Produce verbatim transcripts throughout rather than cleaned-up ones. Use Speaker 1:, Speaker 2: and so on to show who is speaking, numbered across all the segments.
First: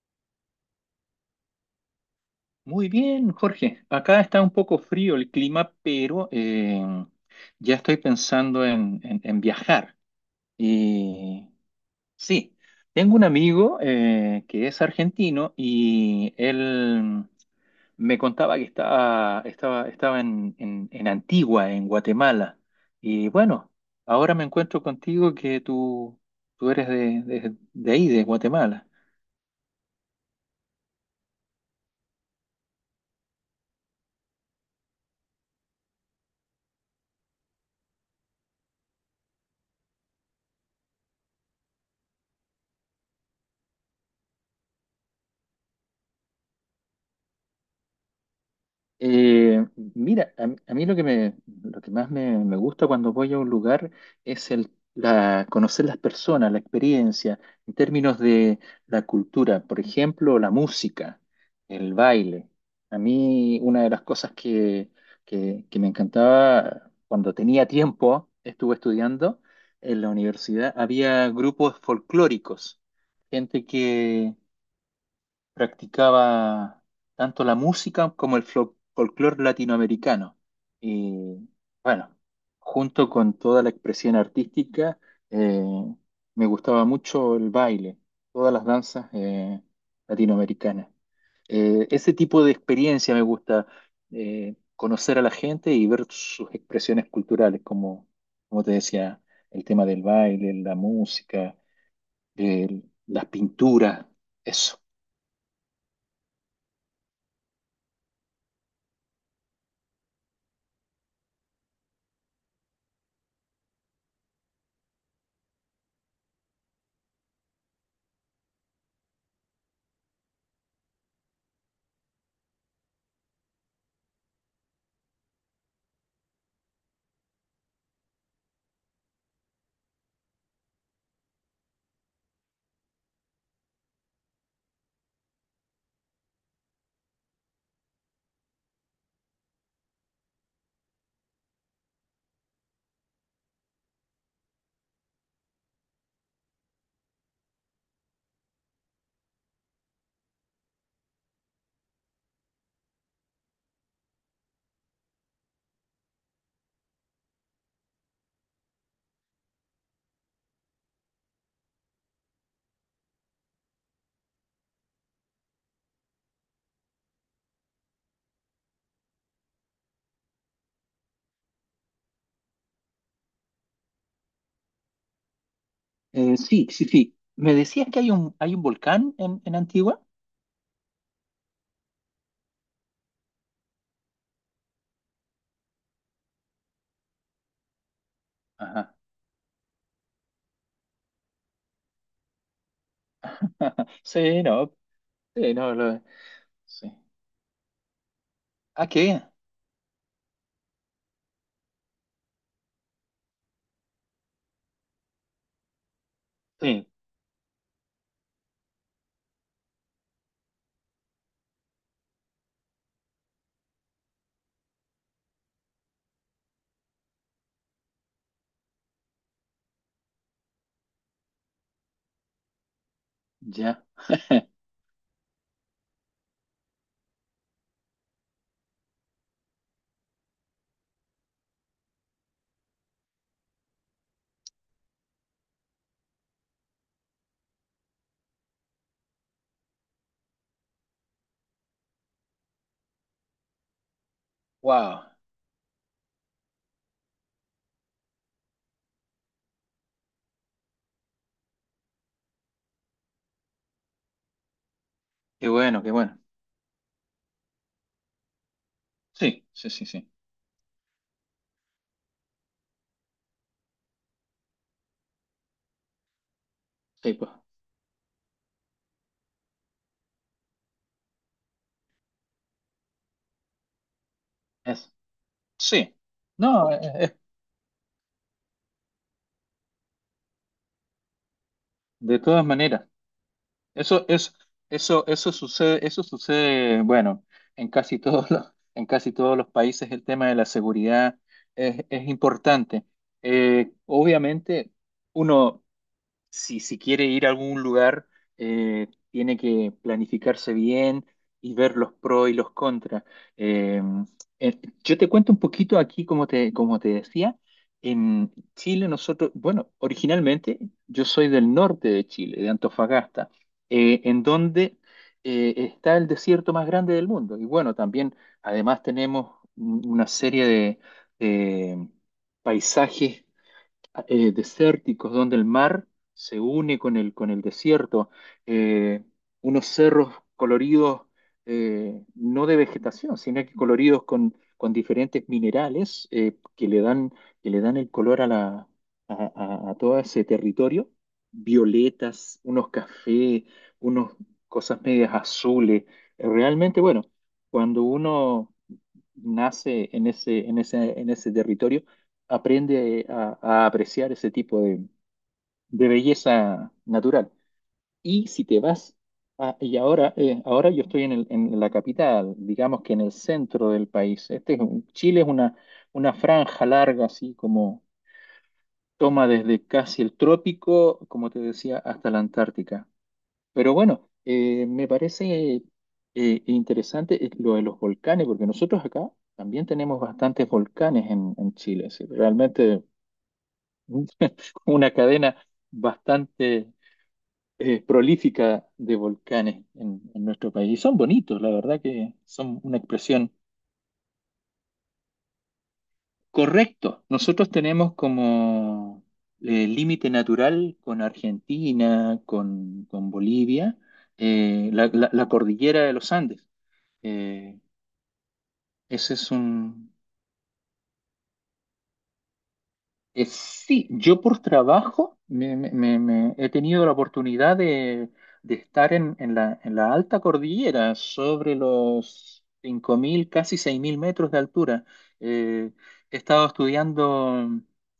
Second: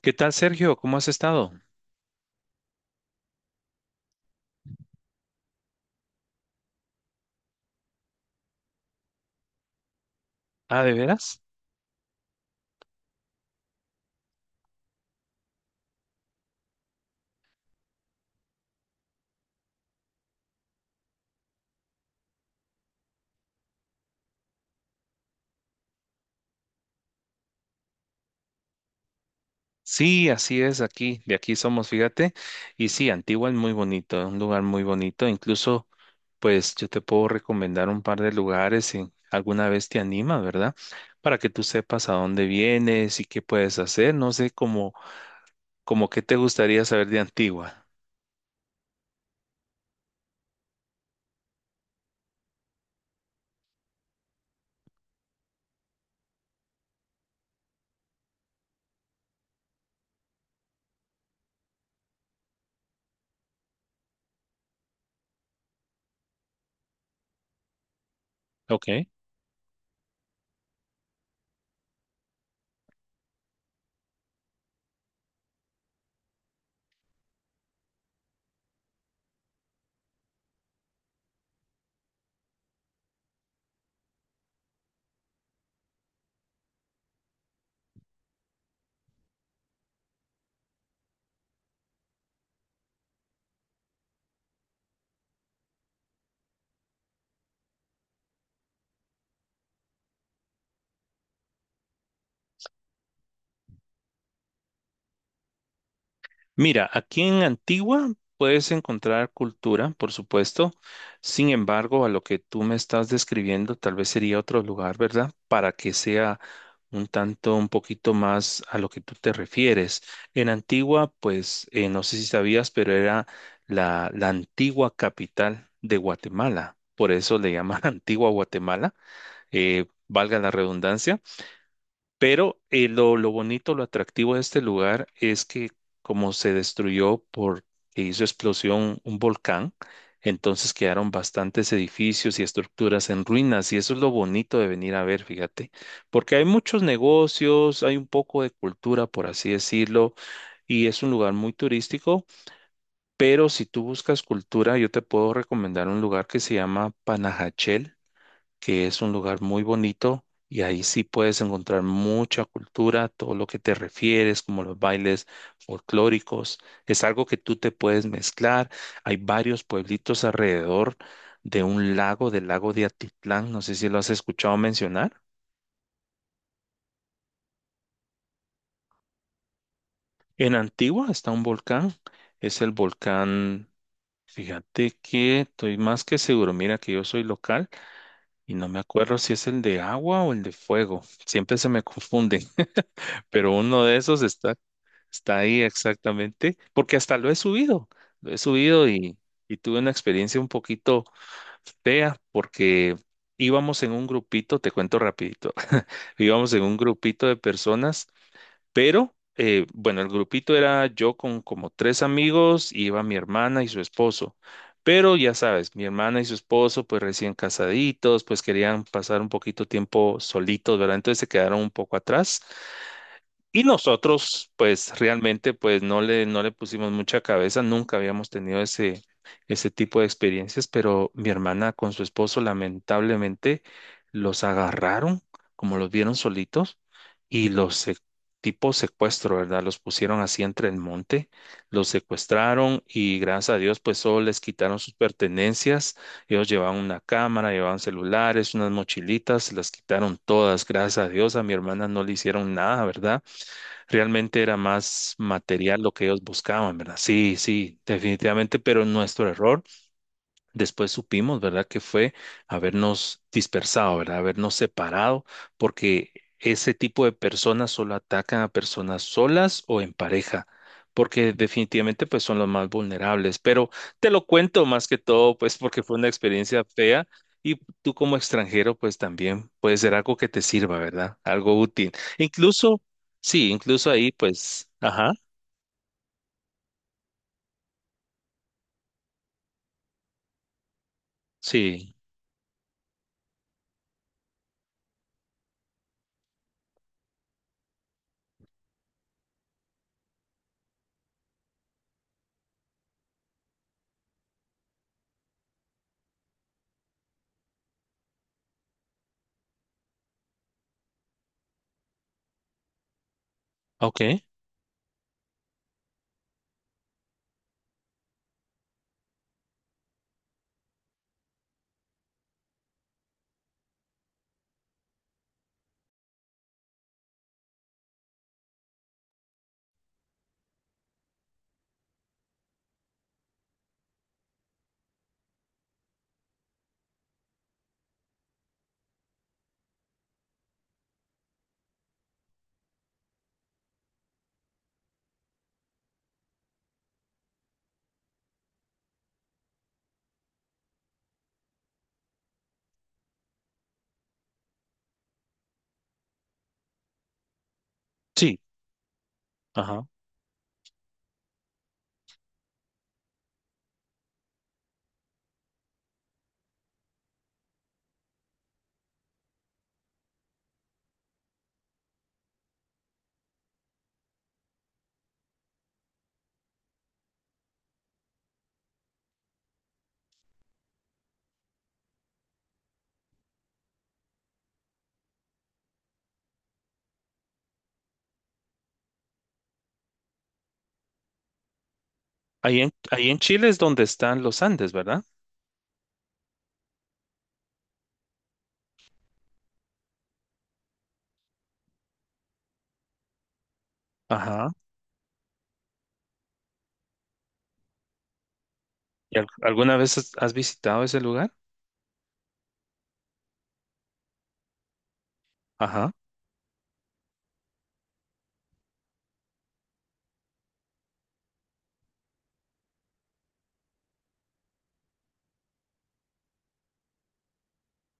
Speaker 1: ¿Qué tal, Sergio? ¿Cómo has estado?
Speaker 2: Muy bien, Jorge. Acá está un poco frío el clima, pero eh, ya estoy pensando en, en- en viajar.
Speaker 1: Ah, ¿de veras?
Speaker 2: Y sí, tengo un amigo eh, que es argentino y él me contaba que estaba, estaba, estaba en, en- en Antigua, en Guatemala. Y bueno, ahora me encuentro contigo que tú, tú eres de, de de ahí, de Guatemala.
Speaker 1: Sí, así es aquí, de aquí somos, fíjate. Y sí, Antigua es muy bonito, es un lugar muy bonito. Incluso, pues yo te puedo recomendar un par de lugares si alguna vez te anima, ¿verdad? Para que tú sepas a dónde vienes y qué puedes hacer. No sé cómo, como qué te gustaría saber de Antigua.
Speaker 2: Eh, mira, a, mí a mí lo que me, lo que más me, me gusta cuando voy a un lugar es el, la, conocer las personas, la experiencia, en términos de la cultura, por ejemplo, la música, el baile. A mí una de las cosas que, que, que me encantaba cuando tenía tiempo, estuve
Speaker 1: Ok.
Speaker 2: estudiando en la universidad, había grupos folclóricos, gente practicaba tanto la música como el folclore latinoamericano. Y bueno, junto con toda la expresión artística, eh, me gustaba mucho el baile, todas las danzas eh, latinoamericanas. Eh, ese tipo de experiencia me gusta, eh, conocer a la gente y ver sus expresiones culturales, como, como te decía, el tema del baile, la música, el- las pinturas, eso.
Speaker 1: Mira, aquí en Antigua puedes encontrar cultura, por supuesto. Sin embargo, a lo que tú me estás describiendo, tal vez sería otro lugar, ¿verdad? Para que sea un tanto, un poquito más a lo que tú te refieres. En Antigua, pues, eh, no sé si sabías, pero era la, la antigua capital de Guatemala. Por eso le llaman Antigua Guatemala, eh, valga la redundancia. Pero eh, lo, lo bonito, lo atractivo de este lugar es que como se destruyó por que hizo explosión un volcán, entonces quedaron bastantes edificios y estructuras en ruinas y eso es lo bonito de venir a ver, fíjate, porque hay muchos negocios, hay un poco de cultura, por así decirlo, y es un lugar muy turístico, pero si tú buscas cultura, yo te puedo recomendar un lugar que se llama Panajachel que es un lugar muy bonito y ahí sí puedes encontrar mucha cultura, todo lo que te refieres, como los bailes folclóricos. Es algo que tú te puedes mezclar. Hay varios pueblitos alrededor de un lago, del lago de Atitlán. No sé si lo has escuchado mencionar.
Speaker 2: Eh, sí, sí, sí. Me decías que hay un, hay un volcán en, en Antigua.
Speaker 1: En Antigua está un volcán. Es el volcán. Fíjate que estoy más que seguro, mira que yo soy local y no me
Speaker 2: Ajá.
Speaker 1: acuerdo si es el de agua o el de fuego, siempre se me confunden pero uno de esos
Speaker 2: Sí,
Speaker 1: está.
Speaker 2: no,
Speaker 1: Está
Speaker 2: sí,
Speaker 1: ahí
Speaker 2: no, lo-
Speaker 1: exactamente,
Speaker 2: sí.
Speaker 1: porque hasta lo he subido, lo he subido
Speaker 2: ¿Ah, qué?
Speaker 1: y,
Speaker 2: Bien.
Speaker 1: y tuve una experiencia un poquito fea porque íbamos en un grupito, te cuento rapidito, íbamos en un
Speaker 2: Sí,
Speaker 1: grupito de personas, pero eh, bueno, el grupito era yo con como tres amigos, y iba mi hermana y su esposo, pero ya sabes, mi hermana y su esposo pues recién casaditos, pues querían pasar un poquito tiempo solitos, ¿verdad? Entonces se quedaron un poco atrás. Y
Speaker 2: ya.
Speaker 1: nosotros, pues realmente, pues no le, no le pusimos mucha cabeza, nunca habíamos tenido ese, ese tipo de experiencias, pero mi hermana con su esposo lamentablemente los agarraron, como los vieron solitos, y los se- tipo secuestro, ¿verdad? Los pusieron así entre el monte, los secuestraron y gracias a Dios, pues solo les quitaron sus
Speaker 2: Wow,
Speaker 1: pertenencias, ellos llevaban una cámara, llevaban celulares, unas mochilitas, se las quitaron todas, gracias a Dios, a mi hermana no le hicieron nada, ¿verdad? Realmente era más
Speaker 2: qué
Speaker 1: material
Speaker 2: bueno, qué
Speaker 1: lo que
Speaker 2: bueno.
Speaker 1: ellos buscaban, ¿verdad? Sí, sí, definitivamente, pero nuestro
Speaker 2: Sí,
Speaker 1: error.
Speaker 2: sí, sí, sí.
Speaker 1: Después supimos, ¿verdad?, que fue habernos dispersado, ¿verdad?, habernos separado, porque ese tipo de
Speaker 2: Sí, pues,
Speaker 1: personas solo atacan a personas solas o en pareja, porque definitivamente pues son los más vulnerables. Pero te lo cuento más
Speaker 2: es.
Speaker 1: que todo, pues porque
Speaker 2: Sí.
Speaker 1: fue una experiencia
Speaker 2: No, eh, eh,
Speaker 1: fea
Speaker 2: eh,
Speaker 1: y tú como extranjero pues también puede ser algo que te sirva, ¿verdad? Algo útil.
Speaker 2: de todas
Speaker 1: Incluso,
Speaker 2: maneras.
Speaker 1: sí, incluso
Speaker 2: Eso,
Speaker 1: ahí
Speaker 2: es,
Speaker 1: pues,
Speaker 2: eso,
Speaker 1: ajá,
Speaker 2: eso sucede, Eso sucede, bueno, en casi todos los, en casi todos los países el tema de la seguridad es,
Speaker 1: sí,
Speaker 2: es importante. Eh, obviamente, uno, si, si quiere ir a algún lugar, eh, tiene que planificarse bien y ver los pros y los contras. Eh, eh, yo te cuento un poquito aquí, como te, como te decía, en Chile nosotros, bueno, originalmente yo soy del norte de Chile, de Antofagasta,
Speaker 1: ok,
Speaker 2: eh, en donde eh, está el desierto más grande del mundo. Y bueno, también, además tenemos un- una serie de de paisajes eh, desérticos donde el mar se une con el, con el desierto, eh, unos cerros coloridos eh, no de vegetación, sino que coloridos con, con diferentes minerales eh, que le dan, que le dan el color a, la, a, a- a todo ese territorio, violetas, unos cafés, unas cosas medias azules. Eh, Realmente, bueno, cuando uno nace en ese, en ese, en ese territorio, aprende a, a apreciar ese tipo de, de belleza natural. Y
Speaker 1: sí,
Speaker 2: si te vas, a- y
Speaker 1: ajá.
Speaker 2: ahora, eh, ahora yo estoy en, el- en la capital, digamos que en el centro del país. Este es un- Chile es una, una franja larga, así como toma desde casi el trópico, como te decía, hasta la Antártica. Pero bueno, eh, me parece eh, interesante eh, lo de los volcanes, porque nosotros acá también tenemos bastantes volcanes en, en Chile. Sí, realmente una cadena bastante eh, prolífica de volcanes en, en nuestro país. Y son bonitos, la verdad que
Speaker 1: Ahí
Speaker 2: son
Speaker 1: en,
Speaker 2: una
Speaker 1: ahí en
Speaker 2: expresión.
Speaker 1: Chile es donde están los Andes, ¿verdad?
Speaker 2: Correcta. Nosotros tenemos como eh, límite natural con Argentina, con, con Bolivia,
Speaker 1: Ajá.
Speaker 2: eh, la, la- la cordillera de los Andes. Eh, ese
Speaker 1: ¿Y al-
Speaker 2: es
Speaker 1: alguna
Speaker 2: un,
Speaker 1: vez has has visitado ese lugar?
Speaker 2: Eh, sí, yo por trabajo me, me-
Speaker 1: Ajá.
Speaker 2: me- me he tenido la oportunidad de, de estar en, en la, en la alta cordillera, sobre los cinco mil, casi seis mil metros de altura. Eh, he estado estudiando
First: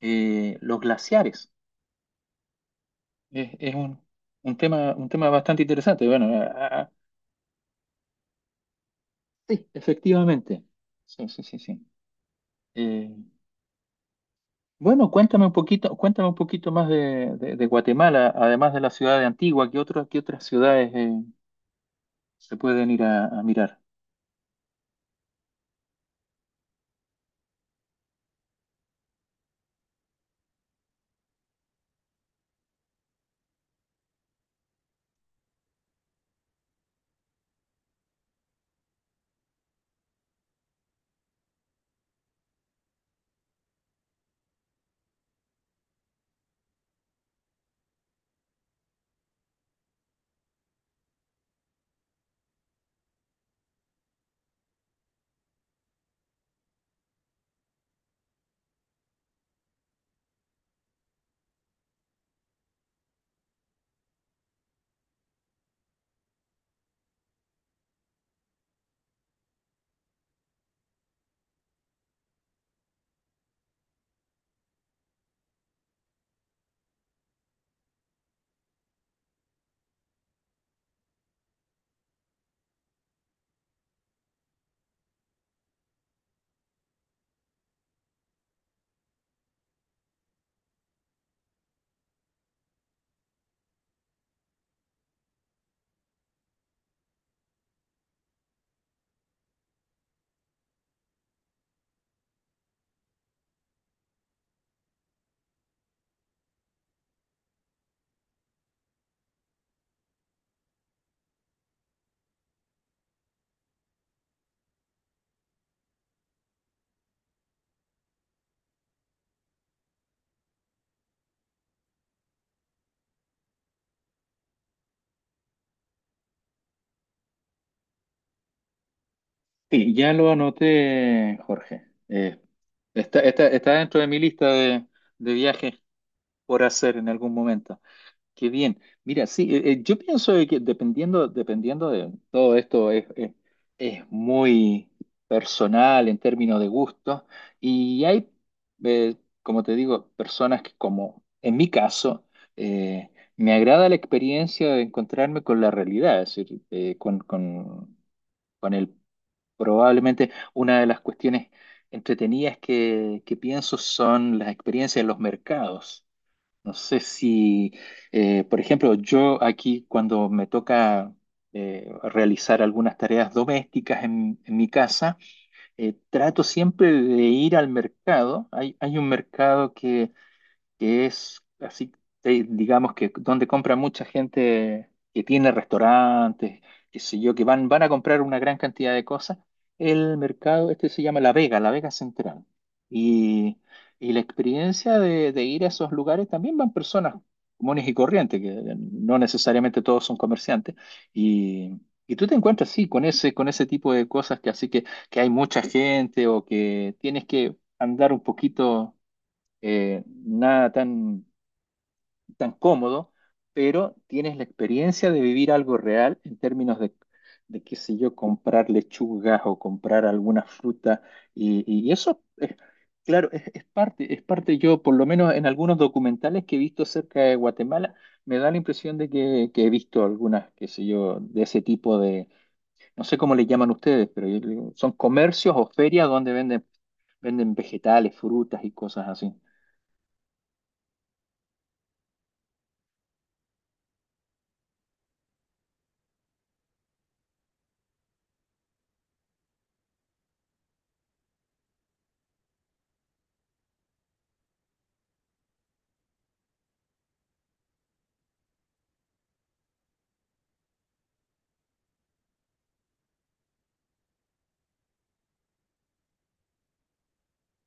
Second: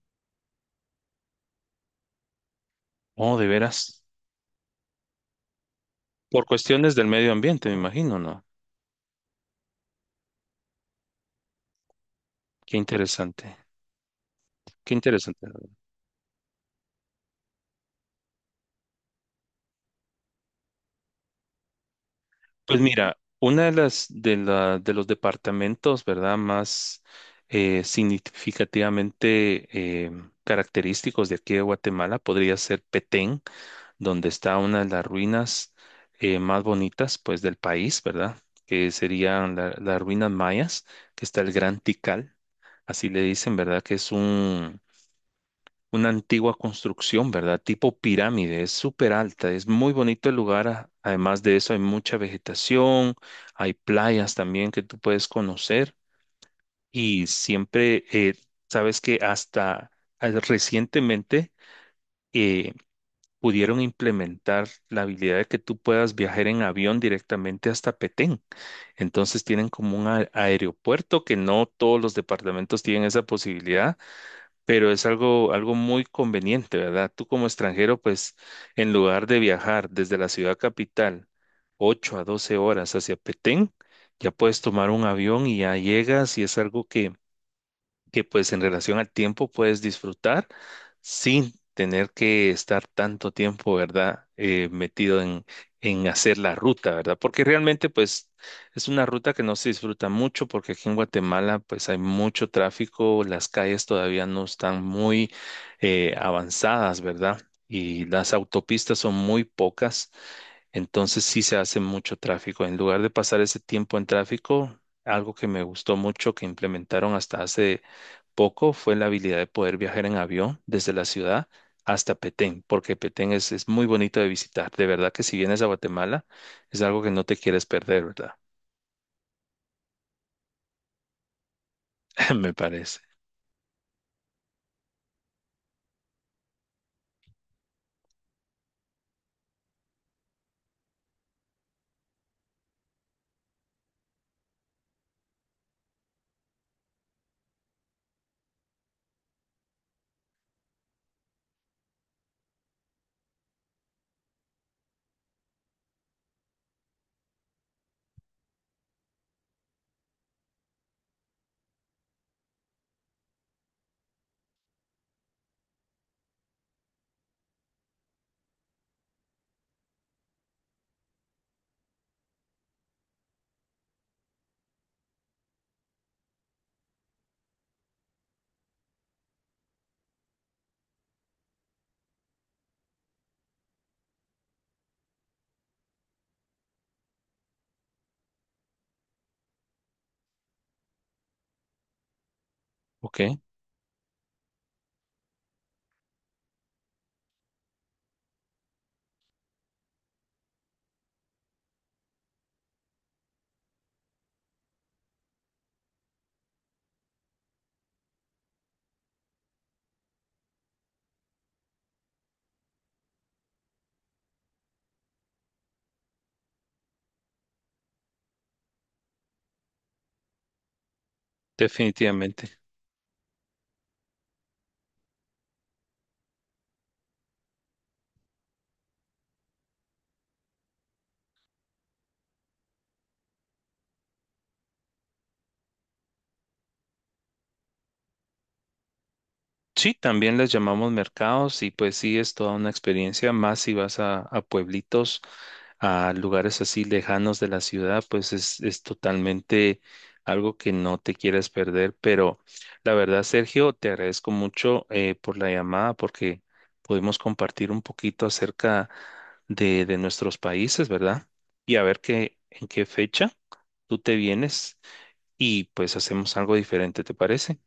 Speaker 2: eh, los glaciares.
Speaker 1: Oh, de
Speaker 2: Es, es un,
Speaker 1: veras.
Speaker 2: un tema, un tema bastante interesante. Bueno,
Speaker 1: Por
Speaker 2: a- a-
Speaker 1: cuestiones del medio ambiente, me imagino, ¿no?
Speaker 2: sí, efectivamente. Sí, sí, sí, sí.
Speaker 1: Qué
Speaker 2: Eh,
Speaker 1: interesante. Qué
Speaker 2: Bueno,
Speaker 1: interesante.
Speaker 2: cuéntame un poquito, cuéntame un poquito más de, de- de Guatemala, además de la ciudad de Antigua, ¿qué otras, qué otras ciudades eh, se
Speaker 1: Pues
Speaker 2: pueden ir
Speaker 1: mira,
Speaker 2: a, a
Speaker 1: una de
Speaker 2: mirar?
Speaker 1: las de la, de los departamentos, ¿verdad? Más eh, significativamente eh, característicos de aquí de Guatemala podría ser Petén, donde está una de las ruinas eh, más bonitas, pues, del país, ¿verdad? Que serían la- las ruinas mayas, que está el Gran Tikal, así le dicen, ¿verdad? Que es un, una antigua construcción, ¿verdad? Tipo pirámide, es súper alta, es muy bonito el lugar. a- Además de eso, hay mucha vegetación, hay playas también que tú puedes conocer y siempre, eh, sabes que hasta eh, recientemente, eh, pudieron implementar la habilidad de que tú puedas viajar en avión directamente hasta Petén. Entonces tienen como un a- aeropuerto que no todos los departamentos tienen esa posibilidad, pero es algo, algo muy conveniente, ¿verdad? Tú como extranjero, pues en lugar de viajar desde la ciudad capital ocho a doce horas hacia Petén, ya puedes tomar un avión y ya llegas y es algo que que pues en relación al tiempo puedes disfrutar sin tener que estar tanto tiempo, ¿verdad? Eh, metido en, en hacer la ruta, ¿verdad? Porque realmente pues es una ruta que no se disfruta mucho porque aquí en Guatemala pues hay mucho tráfico, las calles todavía no están muy eh, avanzadas, ¿verdad? Y las autopistas son muy pocas, entonces sí se hace mucho tráfico. En lugar de pasar ese tiempo en tráfico, algo que me gustó mucho que implementaron hasta hace poco fue la habilidad de poder viajar en avión desde la ciudad hasta Petén, porque Petén es, es muy bonito de visitar. De verdad que si vienes a Guatemala, es algo que no te quieres perder, ¿verdad?
Speaker 2: Sí, ya lo anoté, Jorge. Eh,
Speaker 1: Me parece.
Speaker 2: está, está- está dentro de mi lista de, de viajes por hacer en algún momento. Qué bien. Mira, sí, eh, eh, yo pienso de que dependiendo, dependiendo de todo esto es, es- es muy personal en términos de gustos y hay, eh, como te digo, personas que como en mi caso, eh, me agrada la experiencia de encontrarme con la realidad, es decir, eh, con, con, con el, probablemente una de las cuestiones entretenidas que, que pienso son las experiencias en los mercados. No sé si, eh, por ejemplo, yo aquí cuando me toca eh, realizar algunas tareas domésticas en, en mi casa, eh, trato siempre de ir al mercado. Hay, hay un mercado que que es así, eh, digamos que donde compra mucha gente que tiene restaurantes, qué sé yo, que van, van a comprar una gran cantidad de cosas. El mercado, este se llama La Vega, La Vega Central.
Speaker 1: Ok,
Speaker 2: Y, y la experiencia de, de ir a esos lugares también van personas comunes y corrientes, que no necesariamente todos son comerciantes. Y, y tú te encuentras, sí, con ese, con ese tipo de cosas que así que, que hay mucha gente o que tienes que andar un poquito eh, nada tan, tan cómodo, pero tienes la experiencia de vivir algo real en términos de, de qué sé yo, comprar lechugas o comprar alguna fruta. Y, y eso, es,
Speaker 1: definitivamente.
Speaker 2: claro, es, es parte, es parte, yo por lo menos en algunos documentales que he visto acerca de Guatemala, me da la impresión de que, que he visto algunas, qué sé yo, de ese tipo de, no sé cómo le llaman ustedes, pero yo le digo, son comercios o ferias donde venden, venden vegetales, frutas y cosas así.
Speaker 1: Sí, también les llamamos mercados y pues sí, es toda una experiencia más si vas a, a pueblitos, a lugares así lejanos de la ciudad, pues es, es totalmente algo que no te quieres perder. Pero la verdad, Sergio, te agradezco mucho eh, por la llamada porque pudimos compartir un poquito acerca de, de nuestros países, ¿verdad? Y a ver qué, en qué fecha tú te vienes y pues hacemos algo diferente, ¿te parece?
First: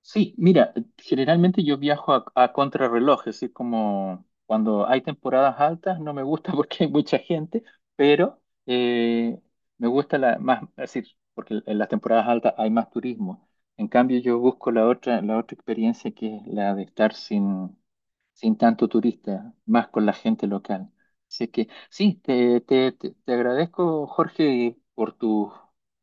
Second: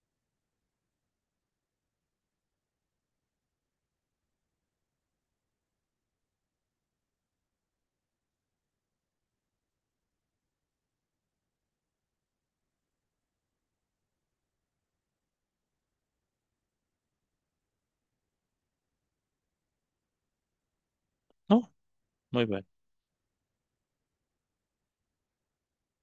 Speaker 2: Sí, mira, generalmente yo viajo a, a contrarreloj, es decir, como cuando hay temporadas altas no me gusta porque hay mucha gente, pero eh, me gusta la más, es decir, porque en las temporadas altas hay más turismo. En cambio, yo busco la otra, la otra experiencia que es la de estar sin sin tanto turista, más con la gente local. Así que
Speaker 1: No,
Speaker 2: sí,
Speaker 1: muy
Speaker 2: te,
Speaker 1: bien.
Speaker 2: te, te, te agradezco, Jorge, y por tu,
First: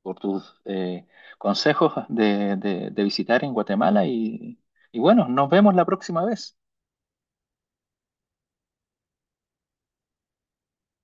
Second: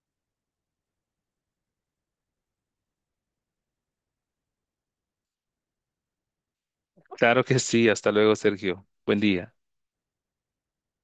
Speaker 2: por tus eh, consejos de, de, de visitar en Guatemala y, y bueno, nos vemos la próxima vez.
Speaker 1: Claro que sí. Hasta luego, Sergio. Buen día.